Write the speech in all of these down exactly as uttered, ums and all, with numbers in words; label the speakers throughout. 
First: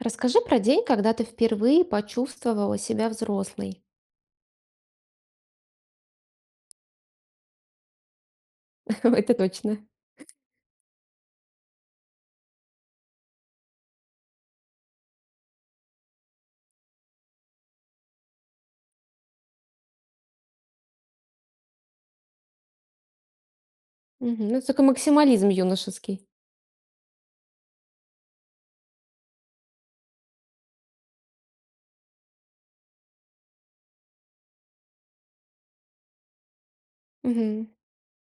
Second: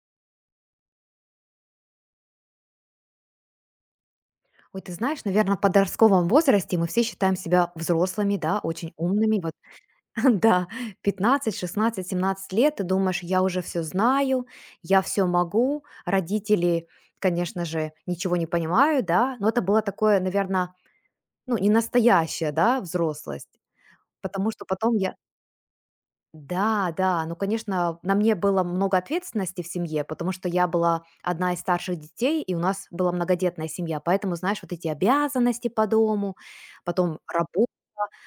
Speaker 1: Расскажи про день, когда ты впервые почувствовала себя взрослой.
Speaker 2: Ой, ты знаешь, наверное, в подростковом возрасте мы все считаем себя взрослыми, да, очень
Speaker 1: Это
Speaker 2: умными. Вот,
Speaker 1: точно.
Speaker 2: да, пятнадцать, шестнадцать, семнадцать лет, ты думаешь, я уже все знаю, я все могу. Родители, конечно же, ничего не понимают, да, но это было такое, наверное, ну, не настоящая, да, взрослость.
Speaker 1: Мгм.
Speaker 2: Потому
Speaker 1: Ну,
Speaker 2: что
Speaker 1: это такой
Speaker 2: потом я
Speaker 1: максимализм юношеский.
Speaker 2: да, да, ну, конечно, на мне было много ответственности в семье, потому что я была одна из старших детей, и у нас была многодетная семья, поэтому, знаешь, вот эти обязанности по дому, потом
Speaker 1: Мгм.
Speaker 2: работа,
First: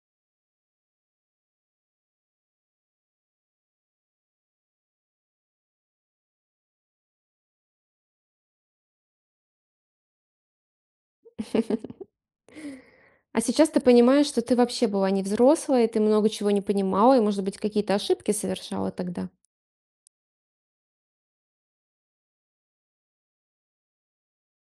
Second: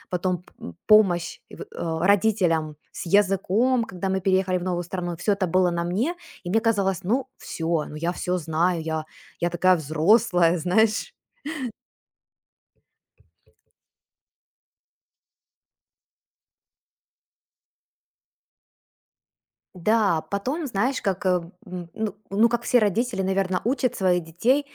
Speaker 2: потом п- м, помощь э, родителям с языком, когда мы переехали в новую страну, все это было на мне, и мне казалось, ну, все, ну, я все знаю, я, я такая взрослая, знаешь.
Speaker 1: А сейчас ты понимаешь, что ты вообще была не взрослая, ты много чего не понимала, и, может быть, какие-то ошибки совершала тогда.
Speaker 2: Да, потом, знаешь, как, э, м, ну, ну, как все родители, наверное, учат своих детей,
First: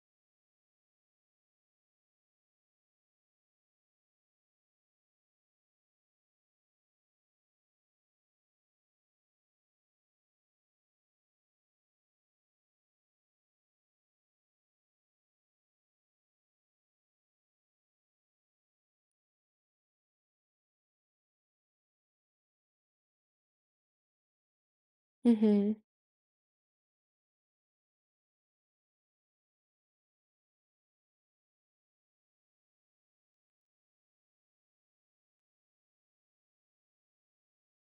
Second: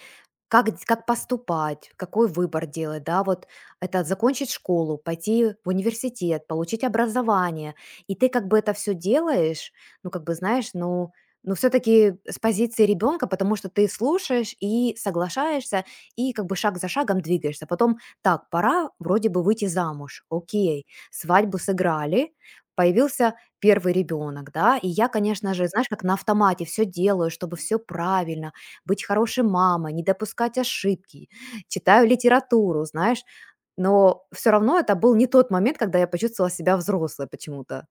Speaker 2: Как дь как поступать, какой выбор делать, да, вот это закончить школу, пойти в университет, получить образование. И ты как бы это все делаешь, ну, как бы, знаешь, ну ну, все таки с позиции ребенка, потому что ты слушаешь и соглашаешься, и как бы шаг за шагом двигаешься. Потом: так, пора вроде бы выйти замуж. Окей, свадьбу сыграли, появился первый ребенок, да. И я, конечно же, знаешь, как на автомате все делаю, чтобы все правильно, быть хорошей мамой, не допускать ошибки, читаю литературу, знаешь. Но все равно это был не тот момент, когда я почувствовала себя взрослой почему-то.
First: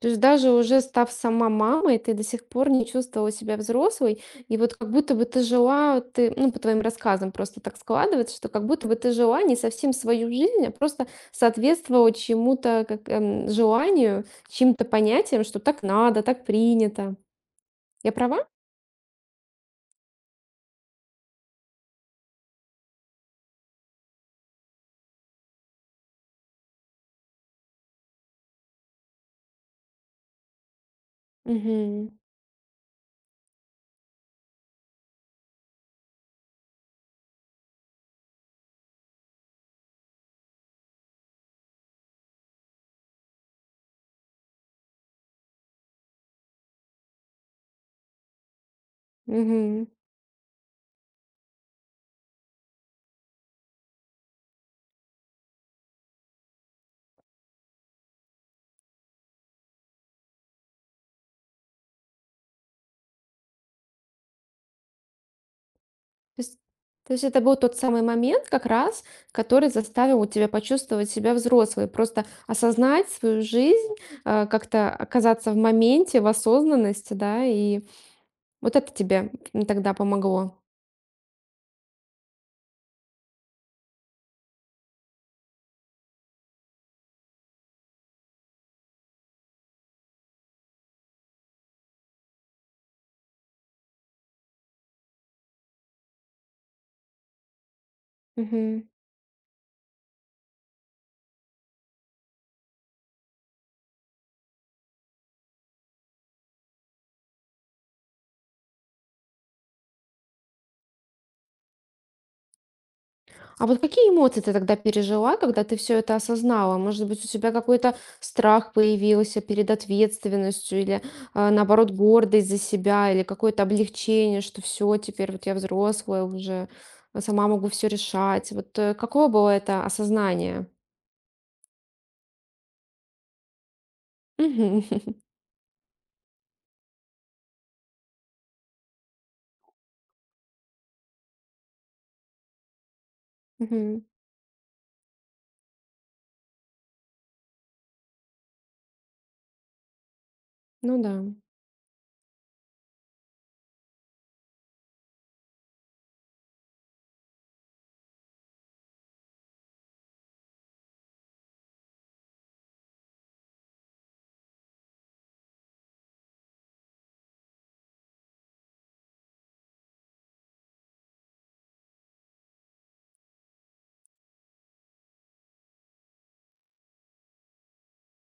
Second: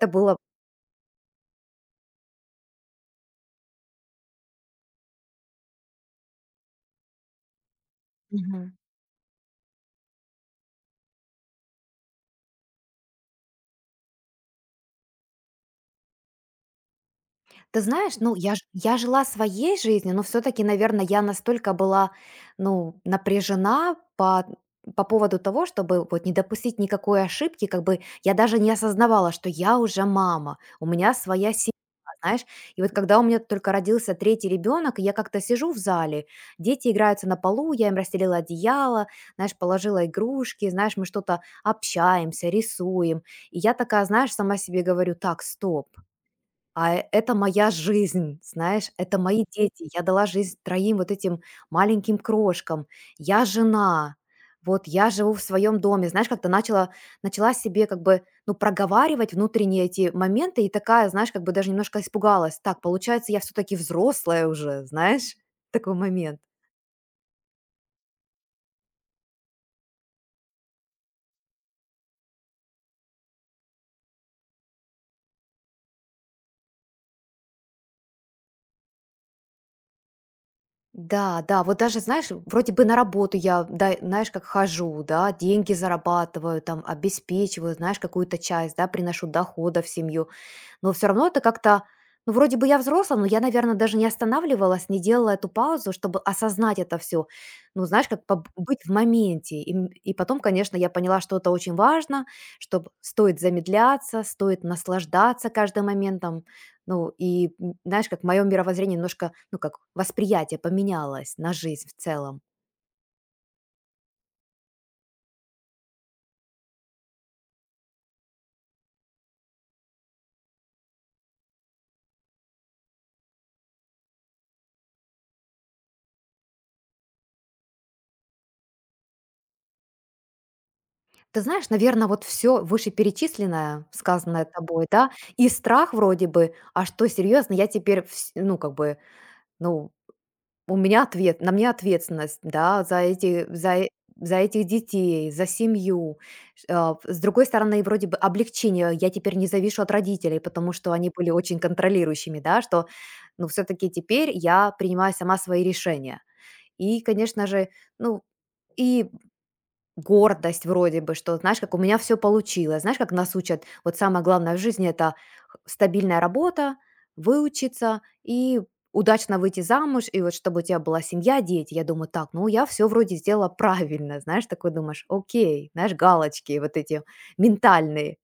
Speaker 1: То есть
Speaker 2: было.
Speaker 1: даже уже став сама мамой, ты до сих пор не чувствовала себя взрослой, и вот как будто бы ты жила, ты, ну, по твоим рассказам просто так складывается, что как
Speaker 2: Мгм.
Speaker 1: будто бы ты жила не совсем свою жизнь, а просто соответствовала чему-то, как эм, желанию, чьим-то понятиям, что так надо, так принято.
Speaker 2: Ты
Speaker 1: Я
Speaker 2: знаешь, ну,
Speaker 1: права?
Speaker 2: я ж я жила своей жизнью, но все таки, наверное, я настолько была, ну, напряжена по по поводу того, чтобы вот не допустить никакой ошибки. Как бы я даже не осознавала, что я уже мама, у меня своя семья,
Speaker 1: Мгм.
Speaker 2: знаешь. И вот когда у меня только родился третий ребенок, я как-то сижу в зале, дети играются на полу, я им расстелила одеяло, знаешь, положила игрушки, знаешь, мы что-то общаемся, рисуем. И я такая, знаешь, сама себе говорю: "Так, стоп". А, э- это моя жизнь, знаешь, это мои дети. Я дала жизнь трём вот этим маленьким крошкам. Я жена, вот я живу в своем доме. Знаешь, как-то начала начала себе как бы, ну, проговаривать внутренние эти моменты и такая, знаешь, как бы даже немножко испугалась. Так, получается, я все-таки взрослая уже, знаешь, такой момент.
Speaker 1: То есть то есть это был тот самый момент как раз, который заставил вот тебя почувствовать себя взрослой, просто осознать свою жизнь, а, как-то оказаться в моменте, в осознанности, да, и вот это тебе, тогда помогло.
Speaker 2: Да, да, вот даже, знаешь, вроде бы на работу я, да, знаешь, как хожу, да, деньги зарабатываю, там, обеспечиваю, знаешь, какую-то часть, да, приношу дохода в семью. Но все равно это как-то, ну, вроде бы я взрослая, но я, наверное, даже не останавливалась, не делала эту паузу, чтобы осознать это все. Ну, знаешь, как поб быть в моменте. И м и потом, конечно, я поняла, что это очень важно, что стоит замедляться, стоит наслаждаться каждым моментом. Ну, и, м, знаешь, как моё мировоззрение немножко, ну, как восприятие поменялось на жизнь в целом.
Speaker 1: А вот какие эмоции ты тогда пережила, когда ты все это осознала? Может быть, у тебя какой-то страх появился перед ответственностью или, а, наоборот, гордость за себя или какое-то облегчение, что все, теперь вот я взрослая уже, а сама могу все решать. Вот э, какое было это осознание?
Speaker 2: Ты знаешь, наверное, вот всё вышеперечисленное, сказанное
Speaker 1: Мгм.
Speaker 2: тобой, да, и страх вроде бы, а что, серьезно, я теперь вс ну, как бы. Ну, у меня ответ на мне ответственность, да, за эти за э
Speaker 1: Мгм.
Speaker 2: за этих детей, за семью. Ш А, с другой стороны, вроде бы облегчение. Я теперь не завишу от родителей, потому что
Speaker 1: Ну
Speaker 2: они
Speaker 1: да.
Speaker 2: были очень контролирующими, да, что, ну, все таки теперь я принимаю сама свои решения. И, конечно же, ну, и гордость вроде бы, что, знаешь, как у меня все получилось. Знаешь, как нас учат, вот самое главное в жизни — это х стабильная работа, выучиться и удачно выйти замуж, и вот чтобы у тебя была семья, дети. Я думаю: "Так, ну я все вроде сделала правильно". Знаешь, такой думаешь: "Окей". Знаешь, галочки вот эти ментальные.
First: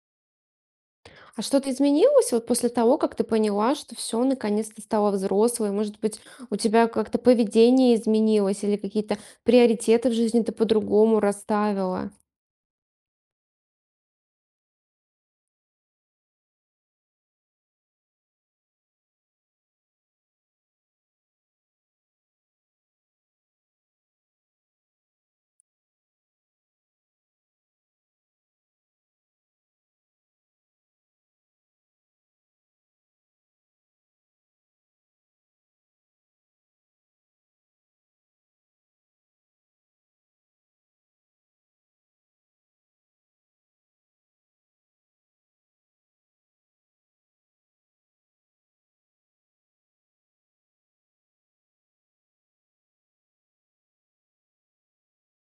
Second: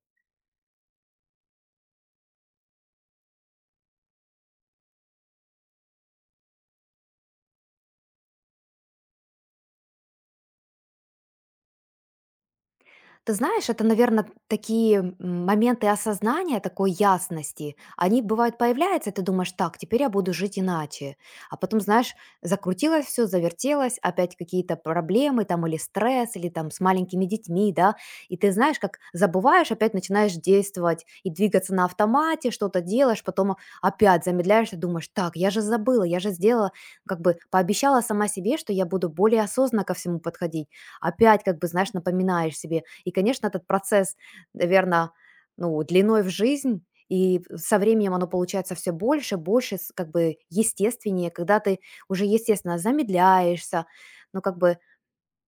Speaker 1: А что-то изменилось вот после того, как ты поняла, что все наконец ты стала взрослой? Может быть, у тебя как-то поведение изменилось или какие-то приоритеты в жизни ты по-другому расставила?
Speaker 2: Ты знаешь, это, наверное, такие м, моменты осознания, такой ясности, они бывают появляются, и ты думаешь: так, теперь я буду жить иначе. А потом, знаешь, закрутилось все, завертелось, опять какие-то проблемы там, или стресс, или там с маленькими детьми, да, и ты знаешь, как забываешь, опять начинаешь действовать и двигаться на автомате, что-то делаешь, потом опять замедляешься, думаешь: так, я же забыла, я же сделала, как бы пообещала сама себе, что я буду более осознанно ко всему подходить. Опять, как бы, знаешь, напоминаешь себе. И, конечно, этот процесс, наверно, ну, длиной в жизнь, и со временем оно получается все больше, больше, с как бы естественнее, когда ты уже, естественно, замедляешься, ну, как бы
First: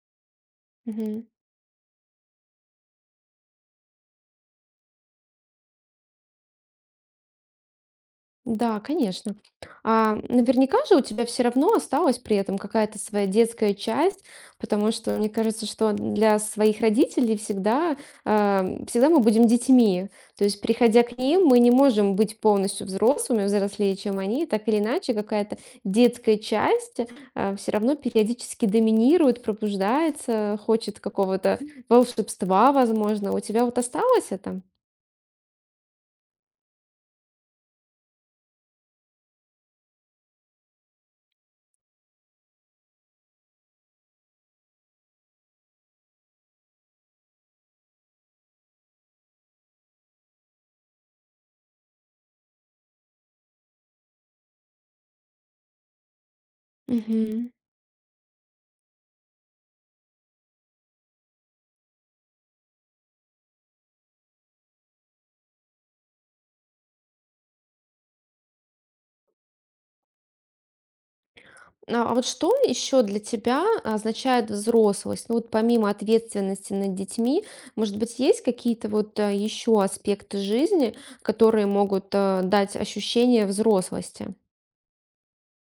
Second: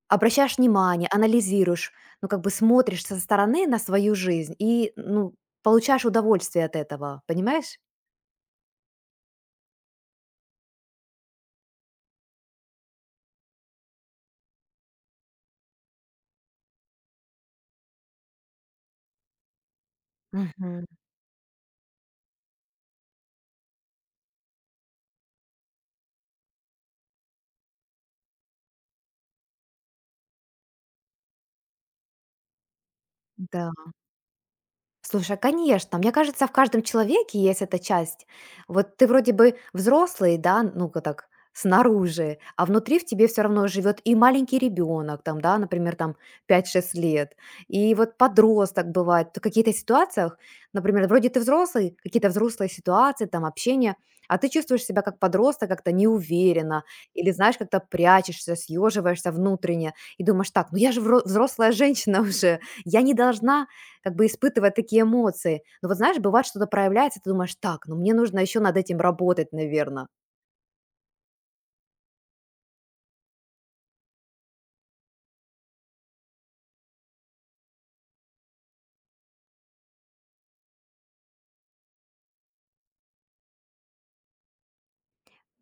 Speaker 2: обращаешь внимание, анализируешь, ну, как бы смотришь со стороны на свою жизнь и, ну, получаешь удовольствие от этого, понимаешь?
Speaker 1: Да, конечно. А наверняка же у тебя все равно осталась при этом какая-то своя детская часть, потому что мне кажется, что для своих родителей всегда, э, всегда мы будем детьми. То есть,
Speaker 2: Мгм.
Speaker 1: приходя к ним, мы не можем быть полностью взрослыми, взрослее, чем они. Так или иначе, какая-то детская часть, все равно периодически доминирует, пробуждается, хочет какого-то волшебства, возможно. У тебя
Speaker 2: Да.
Speaker 1: вот осталось это?
Speaker 2: Слушай, а, конечно, мне кажется, в каждом человеке есть эта часть. Вот ты вроде бы взрослый, да, ну-ка так, снаружи, а внутри в тебе все равно живет и маленький ребенок, там, да, например, там пять-шесть лет, и вот подросток бывает, то в каких-то ситуациях, например: вроде ты взрослый, какие-то взрослые ситуации, там, общение, а ты чувствуешь себя как подросток как-то неуверенно, или,
Speaker 1: Мгм.
Speaker 2: знаешь, как-то прячешься, съеживаешься внутренне и думаешь: так, ну я же вро- взрослая женщина уже, я не должна как бы испытывая такие эмоции. Но вот знаешь, бывает, что-то проявляется, ты думаешь: так, ну мне нужно еще над этим работать, наверное.
Speaker 1: А а вот что еще для тебя означает взрослость? Ну вот помимо ответственности над детьми, может быть, есть какие-то вот еще аспекты жизни, которые могут э, дать ощущение взрослости?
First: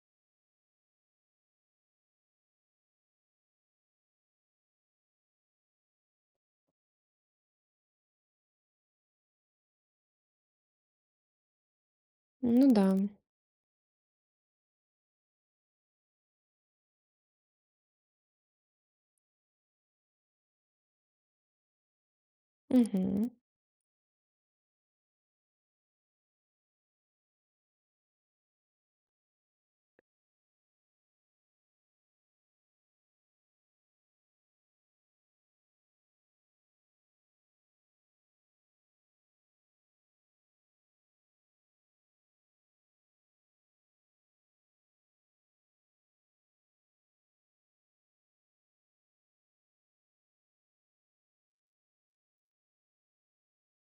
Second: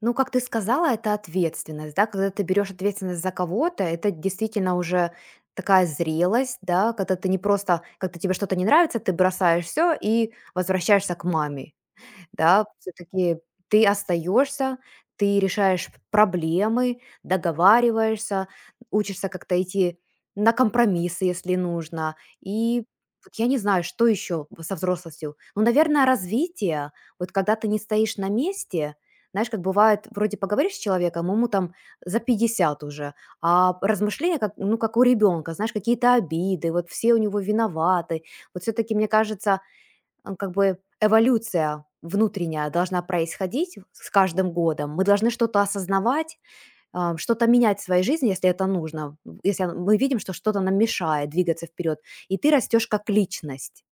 Speaker 2: Ну, как ты сказала, это ответственность, да, когда ты берешь ответственность за кого-то, это действительно уже такая зрелость, да, когда ты не просто, когда тебе что-то не нравится, ты бросаешь все и возвращаешься к маме. Да,
Speaker 1: Ну да.
Speaker 2: все таки ты остаешься, ты решаешь проблемы, договариваешься, учишься как-то идти на компромиссы, если нужно. И
Speaker 1: Мгм.
Speaker 2: вот я не знаю, что еще со взрослостью. Ну, наверное, развитие. Вот когда ты не стоишь на месте, знаешь, как бывает: вроде поговоришь с человеком, ему там за пятьдесят уже, а размышления, как, ну, как у ребенка, знаешь, какие-то обиды, вот все у него виноваты. Вот все-таки, мне кажется, а, как бы эволюция внутренняя должна происходить с каждым годом. Мы должны что-то осознавать, а, что-то менять в своей жизни, если это нужно. Если мы видим, что что-то нам мешает двигаться вперед, и ты растешь как личность.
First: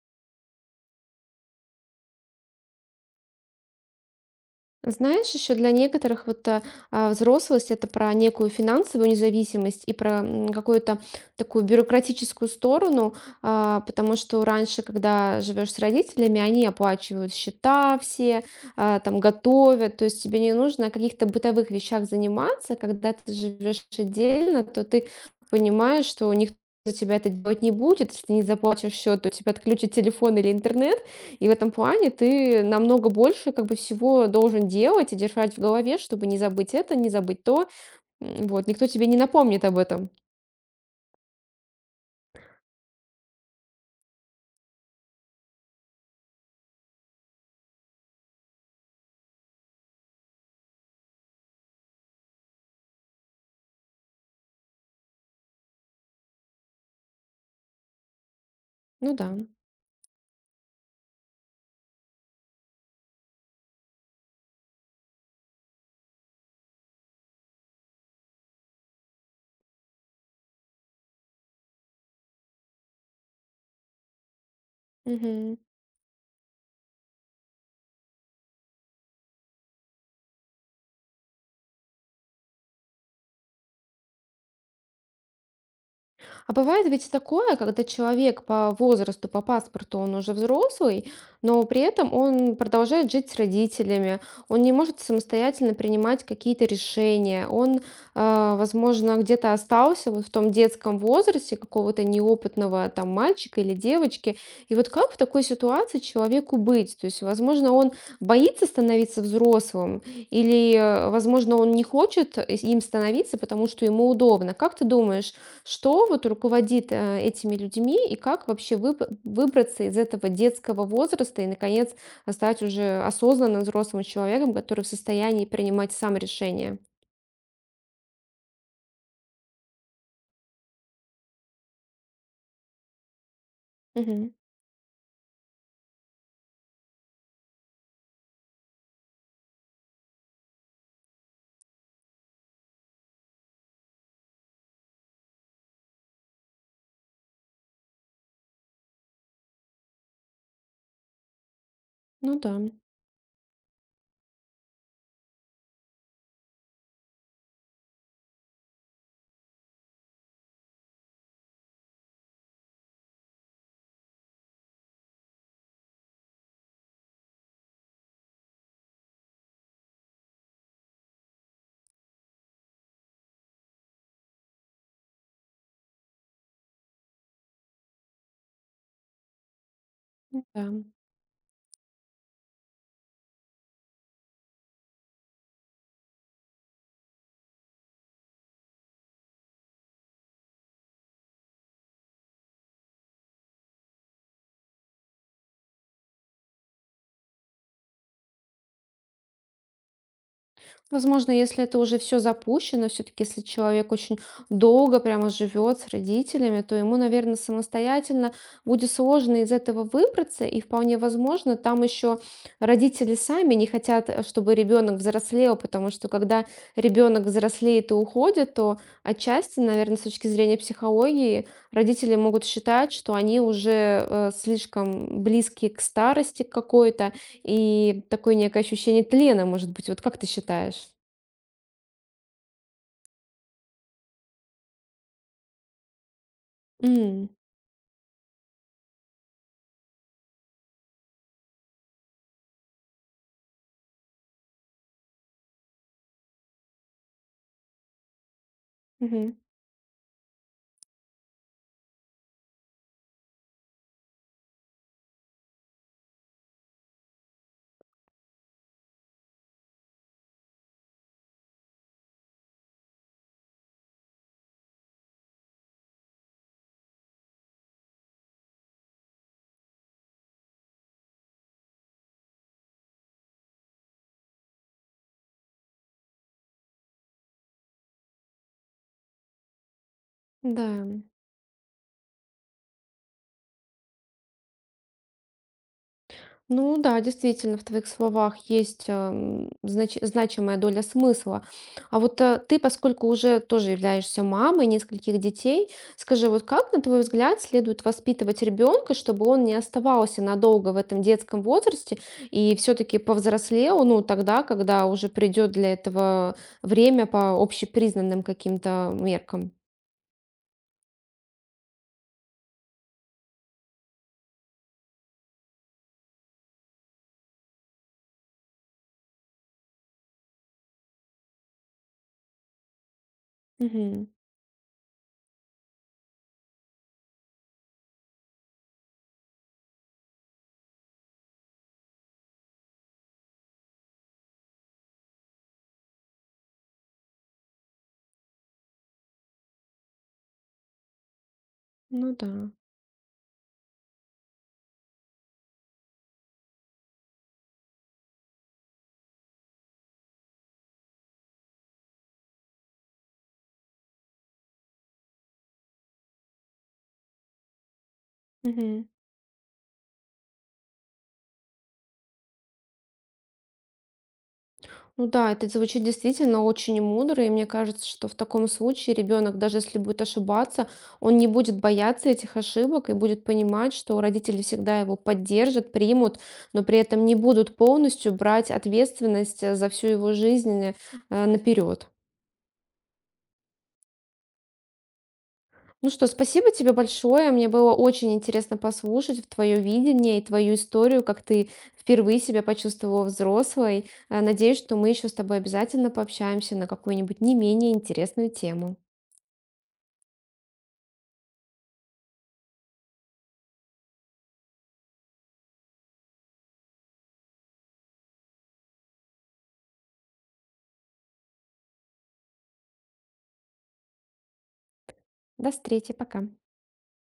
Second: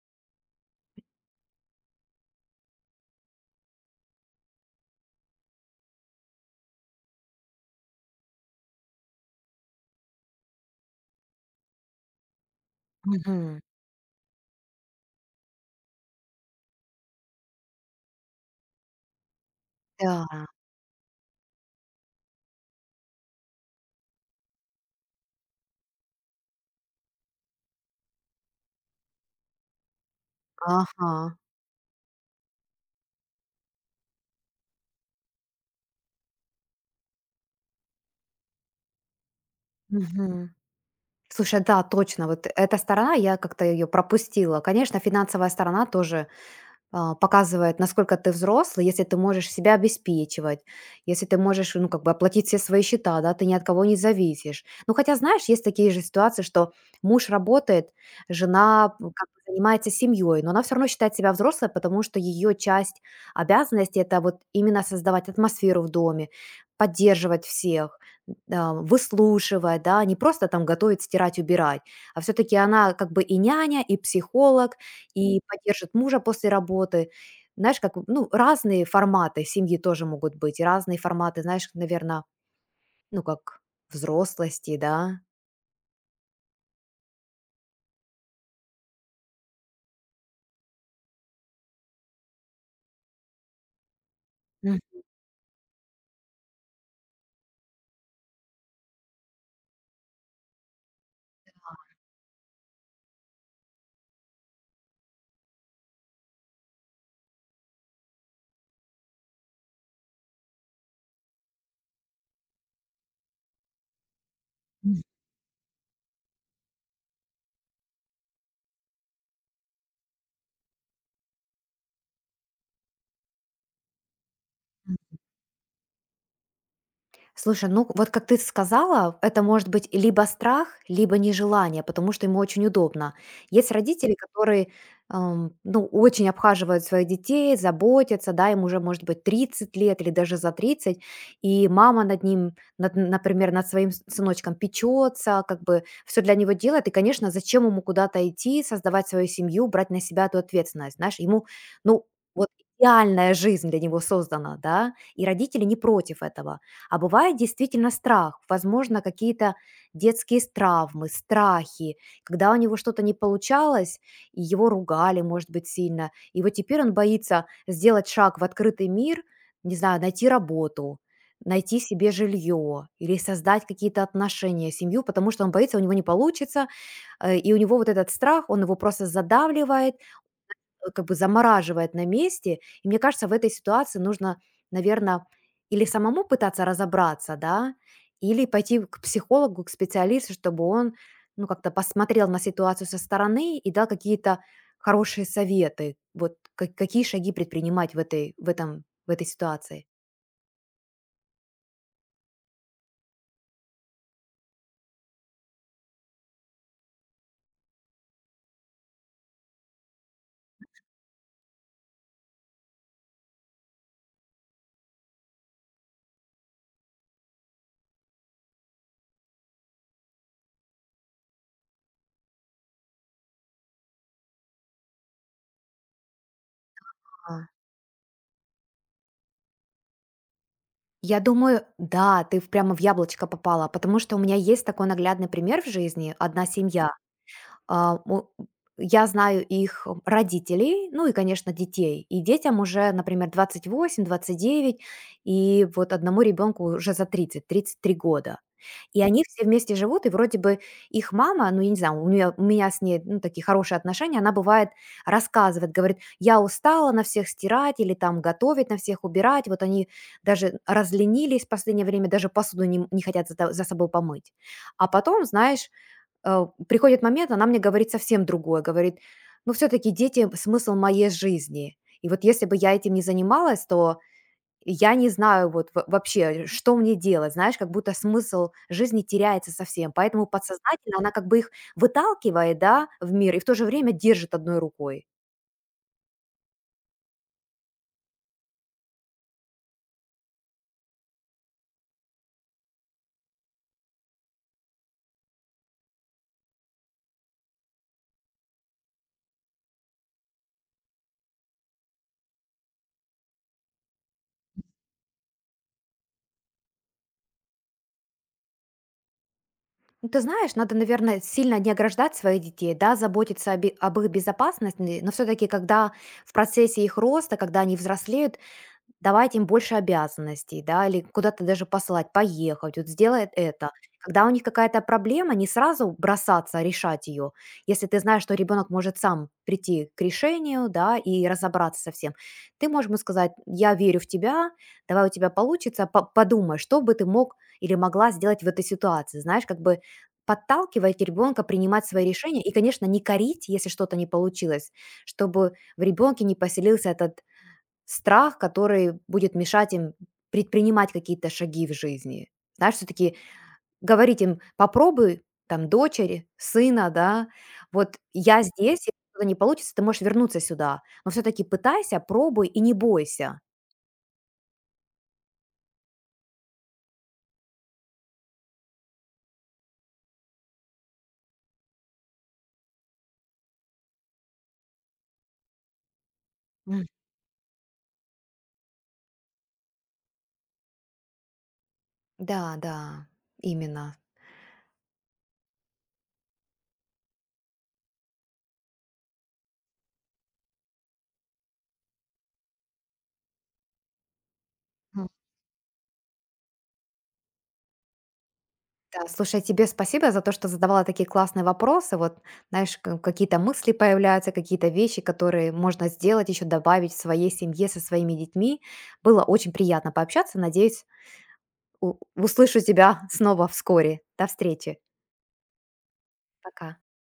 Speaker 1: Знаешь, еще для некоторых вот а, а, взрослость — это про некую финансовую независимость и про м, какую-то такую бюрократическую сторону,
Speaker 2: Мгм.
Speaker 1: а, потому что раньше, когда живешь с родителями, они оплачивают счета все, а, там готовят, то есть тебе
Speaker 2: Да,
Speaker 1: не нужно о каких-то бытовых вещах заниматься. Когда ты живешь отдельно, то ты понимаешь, что у них за тебя это делать не будет, если ты не заплатишь счет, то тебя отключат телефон или интернет,
Speaker 2: ага.
Speaker 1: и в этом плане ты намного больше как бы всего должен делать и держать в голове, чтобы не забыть это, не забыть то. М, вот, никто тебе не напомнит об этом.
Speaker 2: Мгм. Слушай, да, точно. Вот эта сторона, я как-то ее пропустила. Конечно, финансовая сторона тоже а, показывает, насколько ты взрослый, если ты можешь себя обеспечивать, если ты можешь, ну, как бы оплатить все свои счета, да, ты ни от кого не зависишь. Ну, хотя, знаешь, есть такие же ситуации, что муж работает, жена м,
Speaker 1: Ну
Speaker 2: как
Speaker 1: да.
Speaker 2: бы занимается семьей, но она все равно считает себя взрослой, потому что ее часть обязанности — это вот именно создавать атмосферу в доме, поддерживать всех, да, выслушивать, да, не просто там готовить, стирать, убирать, а все-таки она как бы и няня, и психолог, и поддержит мужа после работы. Знаешь, как, ну, разные форматы семьи тоже могут быть, и разные форматы, знаешь, наверное, ну, как взрослости, да.
Speaker 1: А бывает ведь такое, когда человек по возрасту, по паспорту, он уже взрослый, но при этом он продолжает жить с родителями, он не может самостоятельно принимать какие-то решения, он, а, возможно, где-то остался вот в том детском возрасте какого-то неопытного там мальчика или девочки. И вот как в такой ситуации человеку быть? То есть, возможно, он боится становиться взрослым, или, э, возможно, он не хочет э, им становиться, потому что ему удобно. Как ты
Speaker 2: Мгм.
Speaker 1: думаешь, что вот руководит, э, этими людьми и как вообще выб выбраться из этого детского возраста и, наконец, а, стать уже осознанным взрослым человеком, который в состоянии принимать сам решения?
Speaker 2: Слушай, ну вот как ты сказала, это может быть либо страх, либо нежелание, потому что ему очень удобно. Есть родители,
Speaker 1: Мгм.
Speaker 2: которые ам, ну, очень обхаживают своих детей, заботятся, да, им уже может быть тридцать лет или даже за тридцать, и мама над ним, над- например, над своим с- сыночком печется, как бы все для него делает, и, конечно, зачем ему куда-то идти, создавать свою семью, брать на себя эту ответственность, знаешь, ему, ну,
Speaker 1: Ну
Speaker 2: вот
Speaker 1: да,
Speaker 2: идеальная жизнь для него создана, да, и родители не против этого. А бывает действительно страх, возможно, какие-то детские травмы, страхи, когда у него что-то не получалось, и его ругали, может быть, сильно. И вот теперь он боится сделать шаг в открытый мир, не знаю, найти работу, найти себе жилье или создать какие-то отношения, семью, потому что он боится, у него не получится, э, и у него вот этот страх, он его просто задавливает,
Speaker 1: да.
Speaker 2: э, как бы замораживает на месте. И мне кажется, в этой ситуации нужно, наверное, или самому пытаться разобраться, да, или пойти к психологу, к специалисту, чтобы он, ну, как-то посмотрел на ситуацию со стороны и дал какие-то хорошие советы, вот ка- какие шаги предпринимать в этой, в этом, в этой ситуации.
Speaker 1: Возможно, если это уже все запущено, все-таки если человек очень долго прямо живет с родителями, то ему, наверное, самостоятельно будет сложно из этого выбраться, и вполне возможно, там еще родители сами не хотят, э, чтобы ребенок взрослел, потому что когда ребенок взрослеет и уходит, то отчасти, наверное, с точки зрения психологии, родители могут считать, что они уже э, слишком близкие к старости какой-то,
Speaker 2: А,
Speaker 1: и такое некое ощущение тлена, может быть. Вот как ты считаешь?
Speaker 2: я думаю, да, ты в- прямо в яблочко попала, потому что у меня есть такой наглядный пример в жизни, одна семья.
Speaker 1: М,
Speaker 2: А, мо Я знаю их родителей, ну и, конечно, детей. И детям уже, например, двадцать восемь, двадцать девять, и вот одному ребенку уже за тридцать, тридцать три года. И они
Speaker 1: Мгм.
Speaker 2: все вместе живут, и вроде бы их мама, ну, я не знаю, у неё у меня с ней, ну, такие хорошие отношения, она бывает рассказывает, говорит: "Я устала на всех стирать или там готовить, на всех убирать". Вот они даже разленились в последнее время, даже посуду не м не хотят за то за собой помыть. А потом, знаешь, э, приходит момент, она мне говорит совсем другое, говорит, ну все-таки дети — смысл моей жизни. И вот если бы я этим не занималась, то я не знаю вот во- вообще, что мне делать, знаешь, как будто смысл жизни теряется совсем. Поэтому
Speaker 1: Да.
Speaker 2: подсознательно она как бы их выталкивает, да, в мир и в то же время держит одной рукой.
Speaker 1: Ну да, действительно, в твоих словах есть ам, знач- значимая доля смысла. А вот э, ты, поскольку уже тоже являешься мамой нескольких детей, скажи, вот как, на твой взгляд, следует воспитывать ребенка, чтобы он не оставался надолго в этом детском возрасте и все-таки повзрослел, ну, тогда, когда уже придет для этого время по общепризнанным каким-то меркам?
Speaker 2: Ну, ты знаешь, надо, наверное, сильно не ограждать своих детей, да, заботиться обе- об их безопасности, но все-таки, когда в процессе их роста, когда они взрослеют, давать им больше обязанностей, да, или куда-то даже послать, поехать, вот сделай это. Когда у них какая-то проблема, не сразу бросаться решать ее. Если ты знаешь, что ребенок может сам прийти к решению, да, и разобраться со всем, ты можешь ему сказать: я верю в тебя, давай, у тебя получится, по- подумай, что бы ты мог или могла сделать в этой ситуации. Знаешь, как бы подталкивать ребенка принимать свои
Speaker 1: Ну да.
Speaker 2: решения и, конечно, не корить, если что-то не получилось, чтобы в ребенке не поселился этот страх, который будет мешать им предпринимать какие-то шаги в жизни. Знаешь, все таки говорить им: "Попробуй", там, дочери, сына, да, вот: "Я здесь,
Speaker 1: Мгм.
Speaker 2: если что-то не получится, ты можешь вернуться сюда, но все таки пытайся, пробуй и не бойся".
Speaker 1: Ну да, это звучит действительно очень мудро, и мне кажется, что в таком случае ребенок, даже если будет ошибаться, он не будет бояться этих ошибок и будет понимать, что родители всегда его поддержат, примут, но при
Speaker 2: М.
Speaker 1: этом не будут полностью брать ответственность э, за всю его жизнь э, наперед.
Speaker 2: Да, да, именно.
Speaker 1: Ну что, спасибо тебе большое. Мне было очень интересно послушать твое видение и твою историю, как ты впервые себя почувствовала взрослой. Э, Надеюсь, что мы еще с тобой обязательно пообщаемся на какую-нибудь не менее интересную тему.
Speaker 2: Да, слушай, тебе спасибо за то, что задавала такие классные вопросы. Вот, знаешь, ка- какие-то мысли появляются, какие-то вещи, которые можно сделать, еще добавить в своей семье со своими детьми. Было очень приятно пообщаться. Надеюсь, у- услышу тебя снова вскоре. До встречи.
Speaker 1: До встречи, пока.
Speaker 2: Пока.